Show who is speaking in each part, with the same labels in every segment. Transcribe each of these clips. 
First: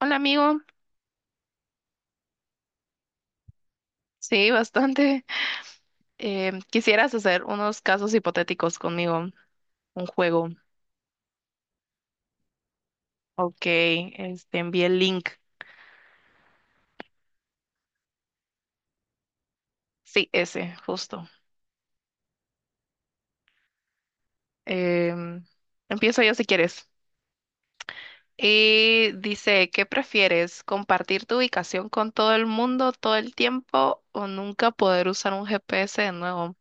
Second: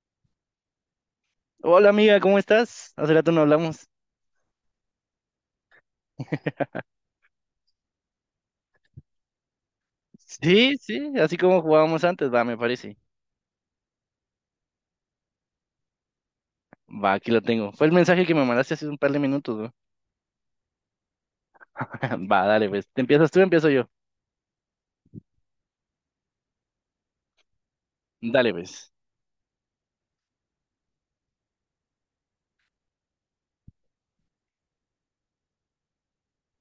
Speaker 1: Hola amigo,
Speaker 2: Hola amiga, ¿cómo estás? Hace rato no hablamos.
Speaker 1: sí, bastante. ¿Quisieras hacer unos casos hipotéticos conmigo? Un juego.
Speaker 2: Sí, sí, así como jugábamos antes, va, me parece.
Speaker 1: Ok, este, envié el link.
Speaker 2: Va, aquí lo tengo. Fue el mensaje que me mandaste hace un par de minutos, ¿no?
Speaker 1: Sí, ese, justo.
Speaker 2: Va, dale, pues. ¿Te empiezas tú, o empiezo yo?
Speaker 1: Em, Empiezo yo si quieres.
Speaker 2: Dale, pues.
Speaker 1: Y dice, ¿qué prefieres? ¿Compartir tu ubicación con todo el mundo todo el tiempo o nunca poder usar un GPS de nuevo?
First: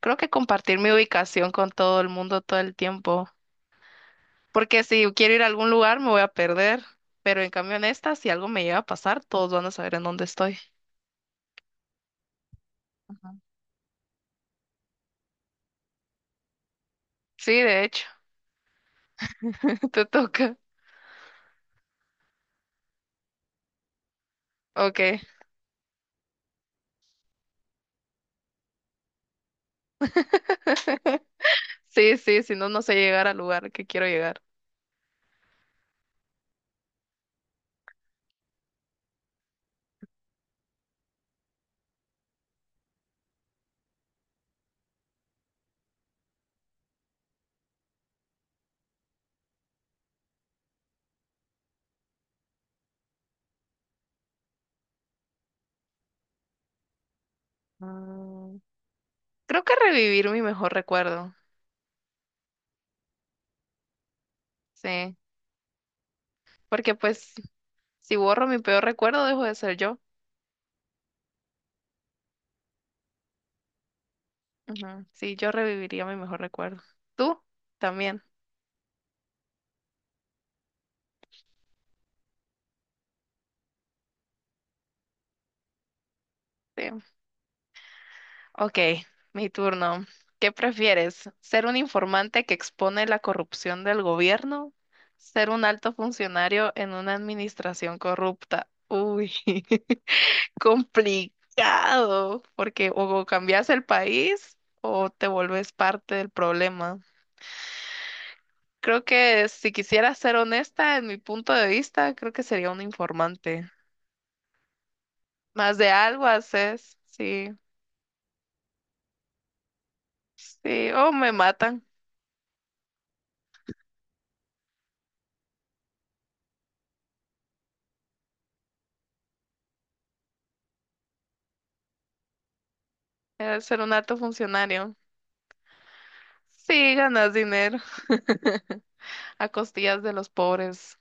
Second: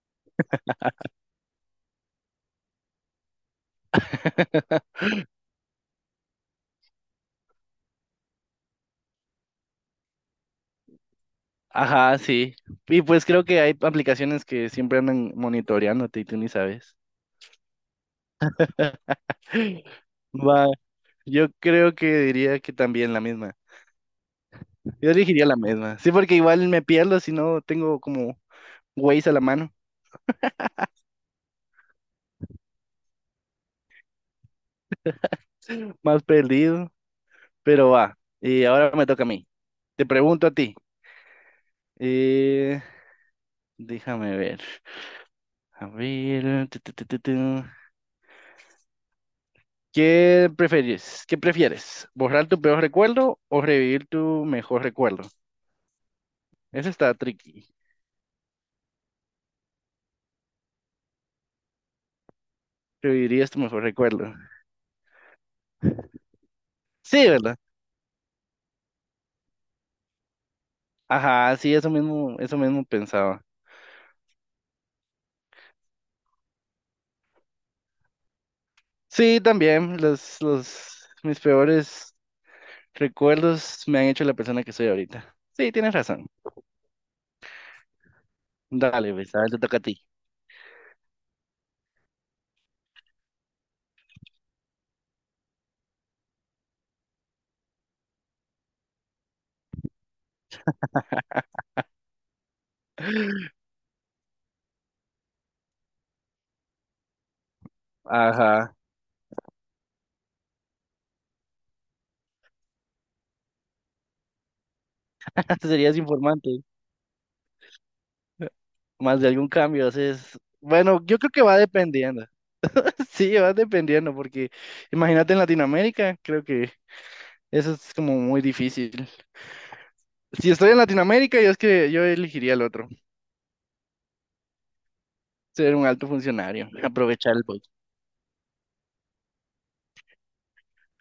Speaker 1: Creo que compartir mi ubicación con todo el mundo todo el tiempo. Porque si yo quiero ir a algún lugar me voy a perder, pero en cambio en esta, si algo me llega a pasar, todos van a saber en dónde estoy.
Speaker 2: Ajá, sí. Y pues creo que hay aplicaciones que siempre andan monitoreándote y tú ni sabes.
Speaker 1: Sí, de hecho, te toca.
Speaker 2: Va, yo creo que diría que también la misma. Yo
Speaker 1: Ok,
Speaker 2: elegiría la misma. Sí, porque igual me pierdo si no tengo como Waze a la mano,
Speaker 1: sí, sí, si no, no sé llegar al lugar que quiero llegar.
Speaker 2: más perdido. Pero va, y ahora me toca a mí. Te pregunto a ti. eh, Déjame ver. A ver. Tu. ¿Qué prefieres? ¿Borrar tu peor recuerdo o revivir tu mejor recuerdo? Eso está tricky.
Speaker 1: Mm, Creo que revivir mi mejor recuerdo,
Speaker 2: ¿Revivirías tu mejor recuerdo?
Speaker 1: sí, porque
Speaker 2: Sí,
Speaker 1: pues
Speaker 2: ¿verdad?
Speaker 1: si borro mi peor recuerdo, dejo de ser yo.
Speaker 2: Ajá, sí, eso mismo pensaba.
Speaker 1: Ujú, sí, yo reviviría mi mejor recuerdo. ¿Tú? También.
Speaker 2: Sí, también mis peores recuerdos me han hecho la persona que soy ahorita. Sí, tienes razón.
Speaker 1: Sí. Ok,
Speaker 2: Dale, pues, a
Speaker 1: mi
Speaker 2: ver, te toca a ti.
Speaker 1: turno. ¿Qué prefieres? ¿Ser un informante que expone la corrupción del gobierno? ¿Ser un alto funcionario en una administración corrupta? Uy, complicado, porque o cambias el país o te vuelves parte del problema.
Speaker 2: Ajá.
Speaker 1: Creo que si quisiera ser honesta, en mi punto de vista, creo que sería un informante. Más de
Speaker 2: Serías
Speaker 1: algo
Speaker 2: informante,
Speaker 1: haces, sí,
Speaker 2: más de algún cambio. Haces.
Speaker 1: sí,
Speaker 2: Bueno,
Speaker 1: o
Speaker 2: yo creo
Speaker 1: me
Speaker 2: que va
Speaker 1: matan,
Speaker 2: dependiendo. Sí, va dependiendo, porque imagínate en Latinoamérica, creo que eso es como muy difícil. Si estoy en Latinoamérica, yo es que yo elegiría el otro,
Speaker 1: ser un alto funcionario.
Speaker 2: ser un alto funcionario,
Speaker 1: Sí, ganas
Speaker 2: aprovechar el voto.
Speaker 1: dinero a costillas de los pobres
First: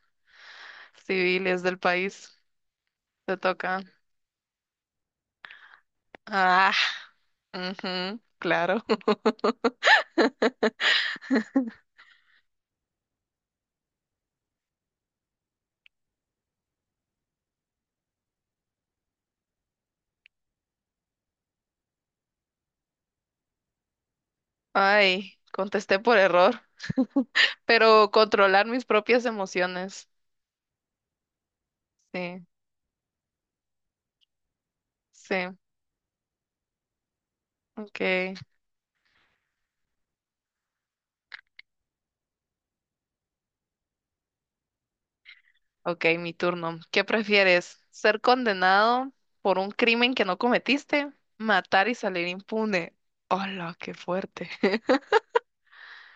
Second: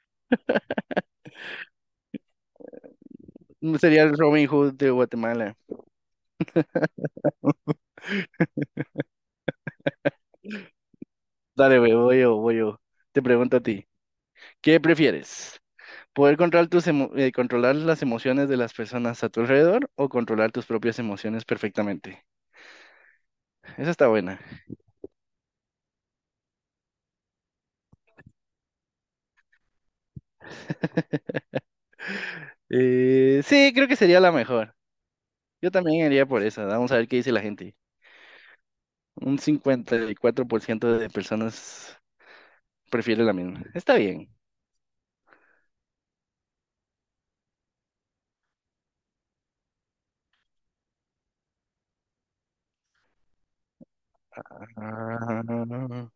Speaker 1: civiles del país. Te toca.
Speaker 2: Sería el Robin Hood de Guatemala.
Speaker 1: Ah, ujú, claro.
Speaker 2: Dale, güey, voy yo, voy yo. Te pregunto a ti, ¿qué prefieres? ¿Poder controlar tus controlar las emociones de las personas a tu alrededor o controlar tus propias emociones perfectamente? Esa está buena.
Speaker 1: Ay, contesté por error, pero controlar mis propias emociones. Sí,
Speaker 2: Sí, creo que sería la mejor.
Speaker 1: sí.
Speaker 2: Yo también iría por esa. Vamos a ver qué dice la gente.
Speaker 1: Ok,
Speaker 2: Un 54% de personas prefiere la misma. Está bien.
Speaker 1: ok, mi turno. ¿Qué prefieres? ¿Ser condenado por un crimen que no cometiste? ¿Matar y salir impune? Hola, qué fuerte.
Speaker 2: Ah,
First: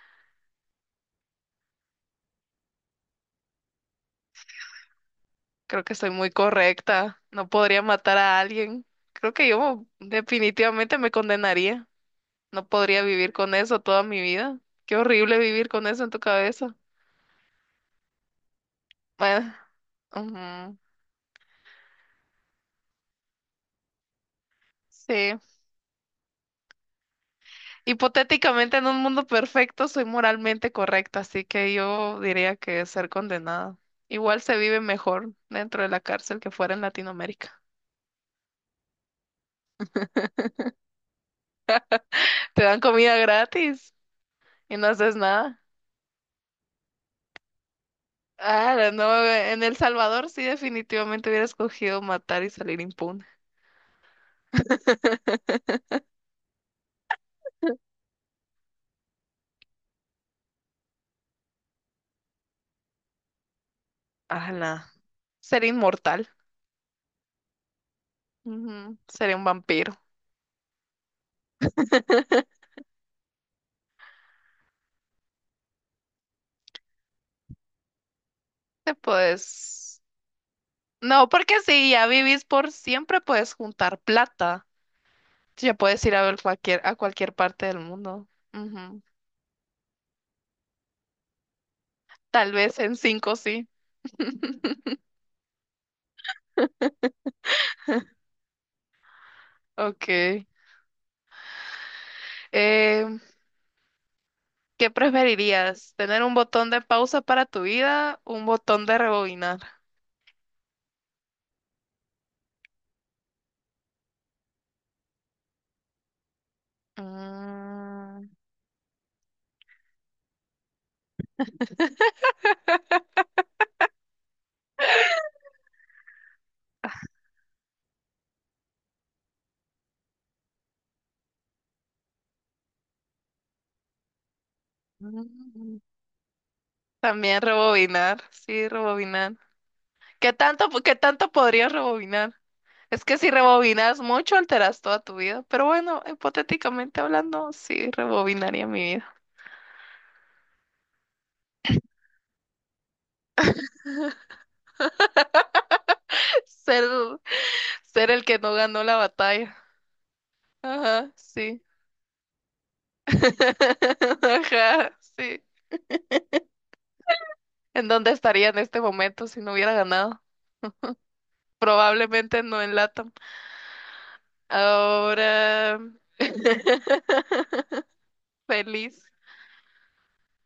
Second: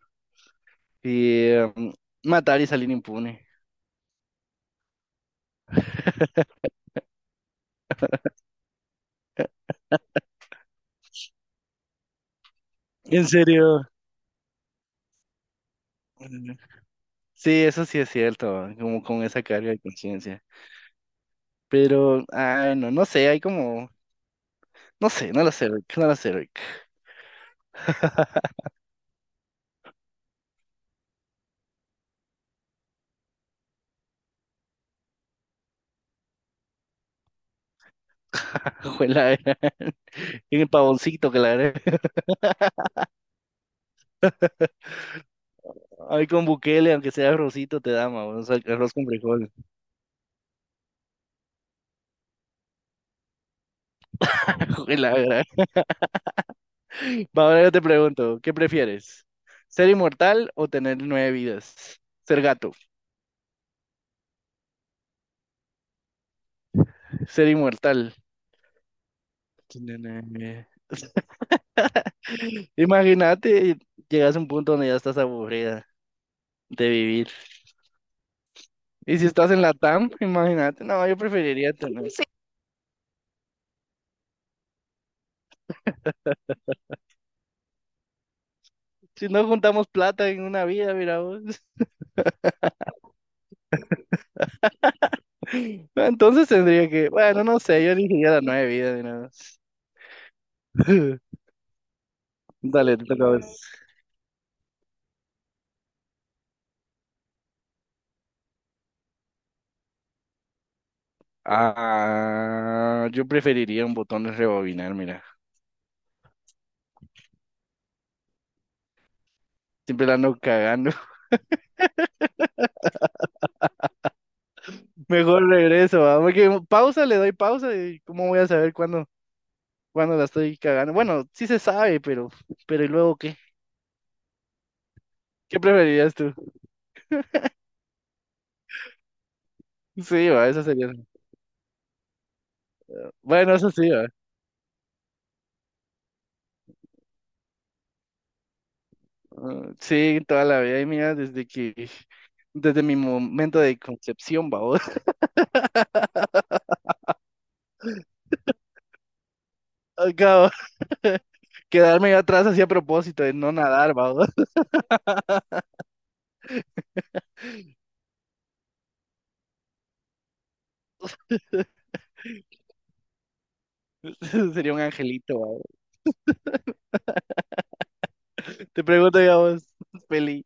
Speaker 2: y matar y salir impune.
Speaker 1: Creo que estoy muy correcta. No podría matar a alguien. Creo que yo definitivamente me condenaría. No podría
Speaker 2: ¿En
Speaker 1: vivir con eso
Speaker 2: serio?
Speaker 1: toda mi vida. Qué horrible vivir con eso en tu
Speaker 2: Mm,
Speaker 1: cabeza.
Speaker 2: sí, eso sí es cierto, como con esa
Speaker 1: Bueno,
Speaker 2: carga de conciencia.
Speaker 1: ujú,
Speaker 2: Pero, ah, no, no sé, hay como, no sé,
Speaker 1: sí.
Speaker 2: no lo sé, Rick, no lo sé, Rick.
Speaker 1: Hipotéticamente, en un mundo perfecto, soy moralmente correcta, así que yo diría que ser condenada. Igual se vive mejor dentro de la cárcel que fuera en Latinoamérica.
Speaker 2: Ojalá, era un pavoncito, claro.
Speaker 1: Te dan comida gratis y no haces nada.
Speaker 2: Ay, con Bukele, aunque sea arrocito, te da, ma, o sea,
Speaker 1: Ah,
Speaker 2: arroz con
Speaker 1: no,
Speaker 2: frijol.
Speaker 1: en El Salvador sí definitivamente hubiera escogido matar y salir impune.
Speaker 2: Jue, la verdad. Va, ahora yo te pregunto, ¿qué prefieres? ¿Ser inmortal o tener nueve vidas? Ser gato,
Speaker 1: Ala. Ser inmortal.
Speaker 2: ser inmortal.
Speaker 1: Ujú, sería un vampiro.
Speaker 2: Tener nueve vidas. Imagínate, llegas a un punto donde ya estás aburrida de vivir.
Speaker 1: Te
Speaker 2: Y si estás en la
Speaker 1: puedes...
Speaker 2: TAM, imagínate, no, yo
Speaker 1: No, porque
Speaker 2: preferiría
Speaker 1: si ya
Speaker 2: tener. Sí.
Speaker 1: vivís por siempre, puedes juntar plata. Ya puedes ir a ver cualquier, a cualquier parte del mundo. Ujú.
Speaker 2: Si no juntamos plata en una vida, mira vos.
Speaker 1: Tal vez en cinco sí.
Speaker 2: Entonces tendría que, bueno, no sé, yo elegiría las nueve vidas, mira vos.
Speaker 1: Ok.
Speaker 2: Dale, te
Speaker 1: Eh,
Speaker 2: toca.
Speaker 1: ¿Qué preferirías? ¿Tener un botón de pausa para tu vida? ¿Un botón de rebobinar?
Speaker 2: Ah, yo preferiría un botón de rebobinar, mira.
Speaker 1: Mm.
Speaker 2: Siempre la ando cagando. Mejor regreso, ¿va? Porque pausa, le doy pausa y ¿cómo voy a saber cuándo la estoy cagando? Bueno, sí se sabe, pero ¿y luego qué? ¿Qué
Speaker 1: mm,
Speaker 2: preferirías tú?
Speaker 1: También rebobinar, sí, rebobinar.
Speaker 2: Sí, va, eso sería.
Speaker 1: Qué tanto podrías rebobinar? Es que si
Speaker 2: Bueno, eso sí,
Speaker 1: rebobinas
Speaker 2: va.
Speaker 1: mucho, alteras toda tu vida. Pero bueno, hipotéticamente hablando, sí, rebobinaría mi vida.
Speaker 2: Ah, sí, toda la vida, y mira, desde mi momento de concepción, va, vos.
Speaker 1: Ser, ser el que no ganó la batalla.
Speaker 2: Acabo.
Speaker 1: Ajá, sí.
Speaker 2: Quedarme atrás así a propósito de no nadar, va. vos.
Speaker 1: Ajá, sí. ¿En dónde estaría en este momento si no hubiera ganado? Probablemente no en LATAM.
Speaker 2: Sería un angelito, va, vos.
Speaker 1: Ahora,
Speaker 2: Te
Speaker 1: feliz.
Speaker 2: pregunto, ya vos, feliz.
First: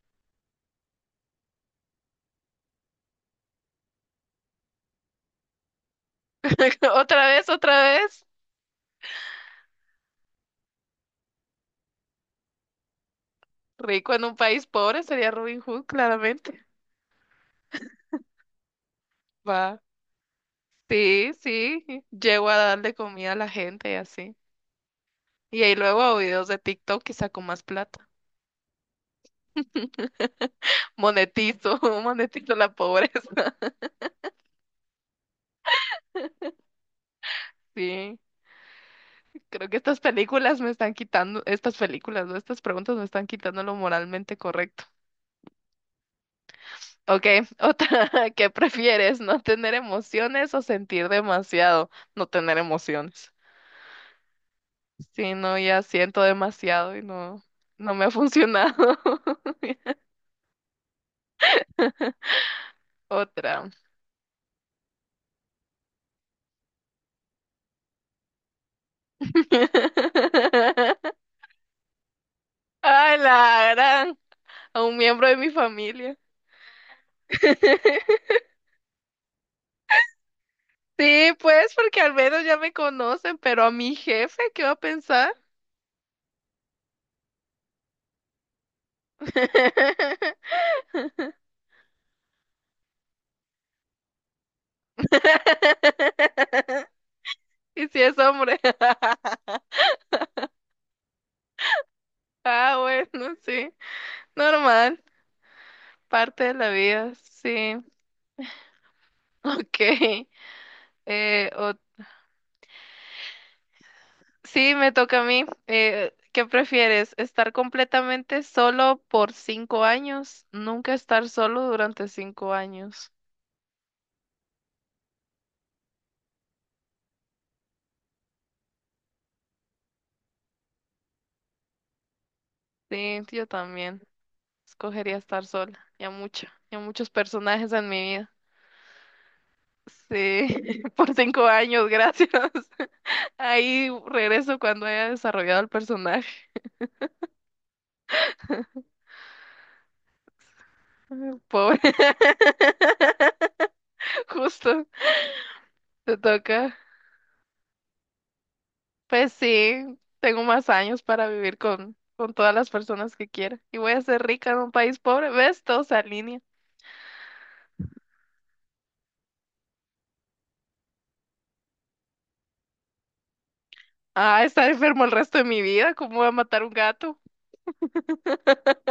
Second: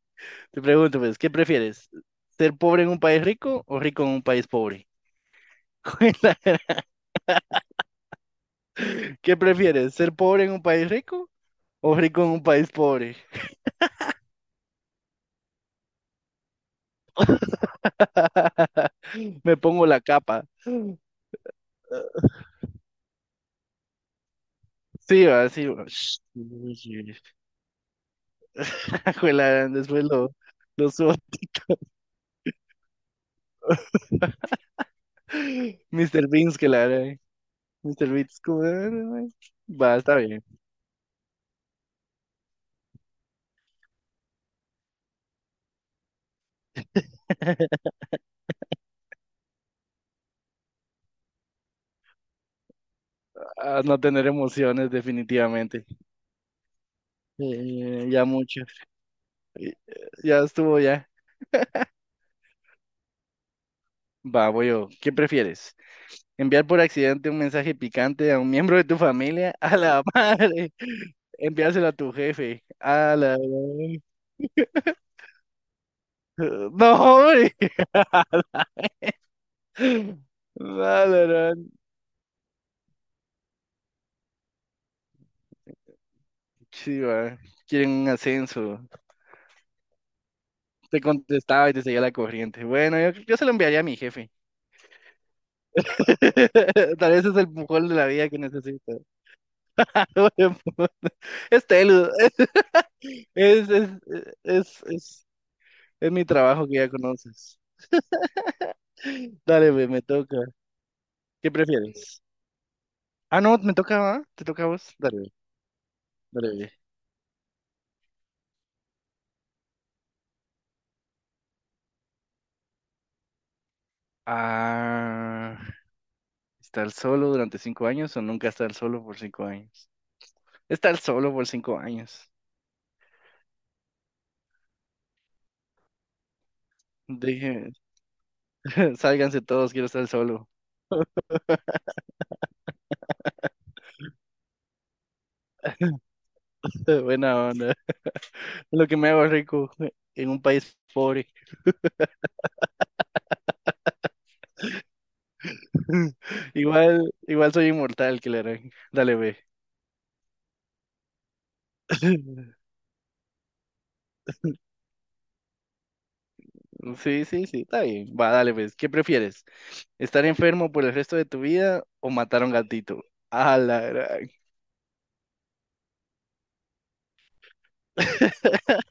Speaker 2: Te pregunto, pues, ¿qué prefieres? ¿Ser pobre en un país rico o rico en un país pobre? ¿Cuál es la-
Speaker 1: Otra vez, otra vez.
Speaker 2: ¿Qué prefieres? ¿Ser pobre en un país rico o rico en un país pobre?
Speaker 1: Rico en un país pobre sería Robin Hood, claramente.
Speaker 2: Me
Speaker 1: Va.
Speaker 2: pongo la capa.
Speaker 1: Sí, sí. Llego a darle comida a la gente y así.
Speaker 2: Sí, va,
Speaker 1: Y
Speaker 2: sí,
Speaker 1: ahí
Speaker 2: va.
Speaker 1: luego a
Speaker 2: Sh-
Speaker 1: videos de TikTok y
Speaker 2: uy.
Speaker 1: saco más plata.
Speaker 2: Juela, después lo subo a
Speaker 1: Monetizo,
Speaker 2: TikTok.
Speaker 1: monetizo la pobreza.
Speaker 2: Mr. Beans, que la haré. Mr.
Speaker 1: Sí.
Speaker 2: Beans, como, "Ah, no, güey".
Speaker 1: Creo que
Speaker 2: Va,
Speaker 1: estas
Speaker 2: está bien.
Speaker 1: películas me están quitando, estas películas, ¿no? Estas preguntas me están quitando lo moralmente correcto. Ok, otra, ¿qué prefieres? ¿No tener emociones o sentir demasiado? No tener emociones.
Speaker 2: A no tener emociones,
Speaker 1: Sí, no, ya
Speaker 2: definitivamente.
Speaker 1: siento demasiado y no, no me ha
Speaker 2: Ya mucho.
Speaker 1: funcionado.
Speaker 2: Ya estuvo, ya.
Speaker 1: Otra.
Speaker 2: Va, voy yo. ¿Qué prefieres? ¿Enviar por accidente un mensaje picante a un miembro de tu familia? A la madre. Enviárselo a tu jefe. A
Speaker 1: Ay,
Speaker 2: la
Speaker 1: la gran. A un miembro de mi familia.
Speaker 2: gran- No, hombre. A la
Speaker 1: Sí,
Speaker 2: gran-
Speaker 1: pues, porque al menos ya me conocen, pero a mi jefe, ¿qué va a pensar?
Speaker 2: Sí, va. Quieren un ascenso. Te contestaba y te seguía la corriente. Bueno, yo se lo enviaría a mi jefe. Tal vez es el
Speaker 1: Y
Speaker 2: mejor de
Speaker 1: si
Speaker 2: la
Speaker 1: es
Speaker 2: vida que
Speaker 1: hombre.
Speaker 2: necesito. Es Telu.
Speaker 1: Ah, bueno,
Speaker 2: Es,
Speaker 1: sí.
Speaker 2: es, es,
Speaker 1: Normal.
Speaker 2: es, es mi
Speaker 1: Parte de
Speaker 2: trabajo
Speaker 1: la
Speaker 2: que ya
Speaker 1: vida,
Speaker 2: conoces.
Speaker 1: sí.
Speaker 2: Dale,
Speaker 1: Ok.
Speaker 2: güey, me toca.
Speaker 1: Eh,
Speaker 2: ¿Qué prefieres? Ah, no, me toca, ¿va? ¿Te toca a
Speaker 1: sí, me
Speaker 2: vos? Dale,
Speaker 1: toca a
Speaker 2: güey,
Speaker 1: mí. ¿Qué
Speaker 2: dale, güey.
Speaker 1: prefieres? ¿Estar completamente solo por cinco años? Nunca estar solo durante cinco años.
Speaker 2: Ah, ¿estar solo durante 5 años o nunca estar solo por 5 años? Estar solo por cinco años.
Speaker 1: Sí, yo también. Escogería estar sola. Ya mucho, ya muchos
Speaker 2: Deje,
Speaker 1: personajes en mi vida.
Speaker 2: sálganse todos, quiero estar solo.
Speaker 1: Sí, por cinco años, gracias. Ahí regreso cuando haya desarrollado el personaje.
Speaker 2: Buena onda. Lo que me hago rico en un país pobre.
Speaker 1: Pobre, justo, te toca.
Speaker 2: Igual, igual soy inmortal, que le harán. Dale,
Speaker 1: Pues
Speaker 2: ve.
Speaker 1: sí, tengo más años para vivir con todas las personas que quiera. Y voy a ser rica en un país pobre. ¿Ves? Todo se alinea.
Speaker 2: Sí, sí, sí, está bien. Va, dale, pues. ¿Qué prefieres? ¿Estar enfermo por el resto de tu vida o matar a un gatito? A la gran.
Speaker 1: Ah, estar enfermo el resto de mi vida. ¿Cómo voy a matar un gato?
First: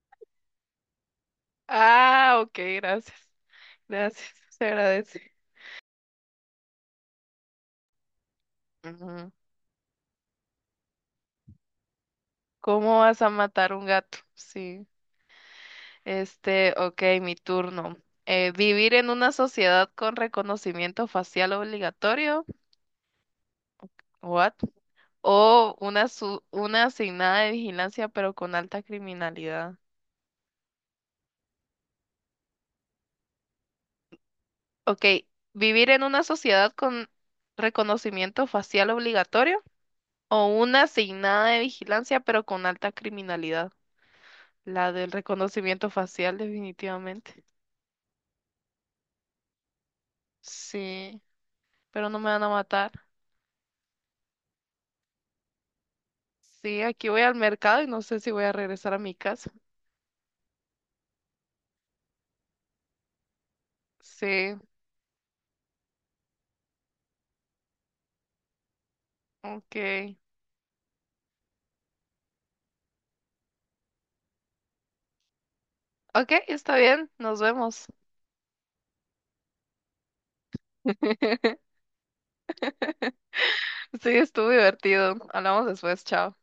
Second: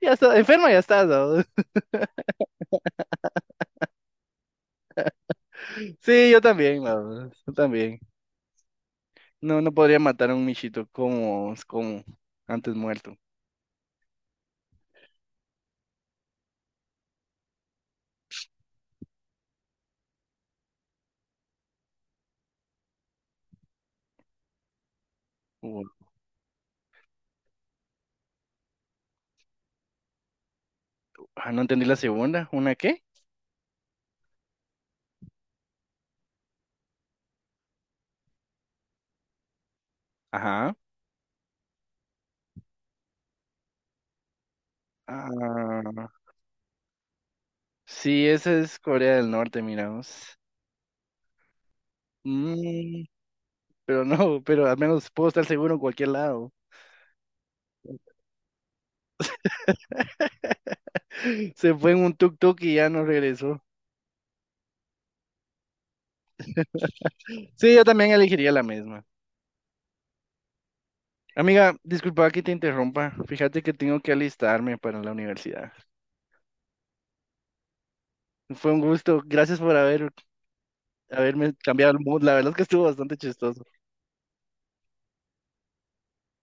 Speaker 2: Ya está, enfermo ya estás, ¿no?
Speaker 1: Ah, ok, gracias. Gracias, se agradece.
Speaker 2: Sí, yo también, ¿no? Yo también.
Speaker 1: Ujú.
Speaker 2: No, no podría matar a un michito como antes
Speaker 1: ¿Cómo
Speaker 2: muerto.
Speaker 1: vas a matar un gato? Sí. Este, ok, mi turno. ¿Vivir en una sociedad con reconocimiento facial obligatorio? What? O
Speaker 2: Uh,
Speaker 1: una, su- una asignada de vigilancia, pero con alta criminalidad.
Speaker 2: ah, no entendí la segunda. ¿Una qué?
Speaker 1: Ok, vivir en una sociedad con reconocimiento facial obligatorio o
Speaker 2: Ajá.
Speaker 1: una asignada de vigilancia, pero con alta criminalidad. La del reconocimiento
Speaker 2: Ah,
Speaker 1: facial, definitivamente.
Speaker 2: sí, esa es Corea del Norte, miramos.
Speaker 1: Sí, pero no me van a matar.
Speaker 2: Mm, pero no, pero al menos puedo estar seguro en cualquier lado.
Speaker 1: Sí, aquí voy al mercado y no sé si voy a regresar a mi casa.
Speaker 2: Se fue en un tuk-tuk y ya no regresó.
Speaker 1: Sí,
Speaker 2: Sí, yo también elegiría la misma.
Speaker 1: ok.
Speaker 2: Amiga, disculpa que te interrumpa. Fíjate que tengo que alistarme para la universidad.
Speaker 1: Ok, está bien, nos vemos.
Speaker 2: Fue un gusto. Gracias por haberme cambiado el mood. La verdad es que estuvo bastante chistoso.
Speaker 1: Sí, estuvo divertido. Hablamos después, chao.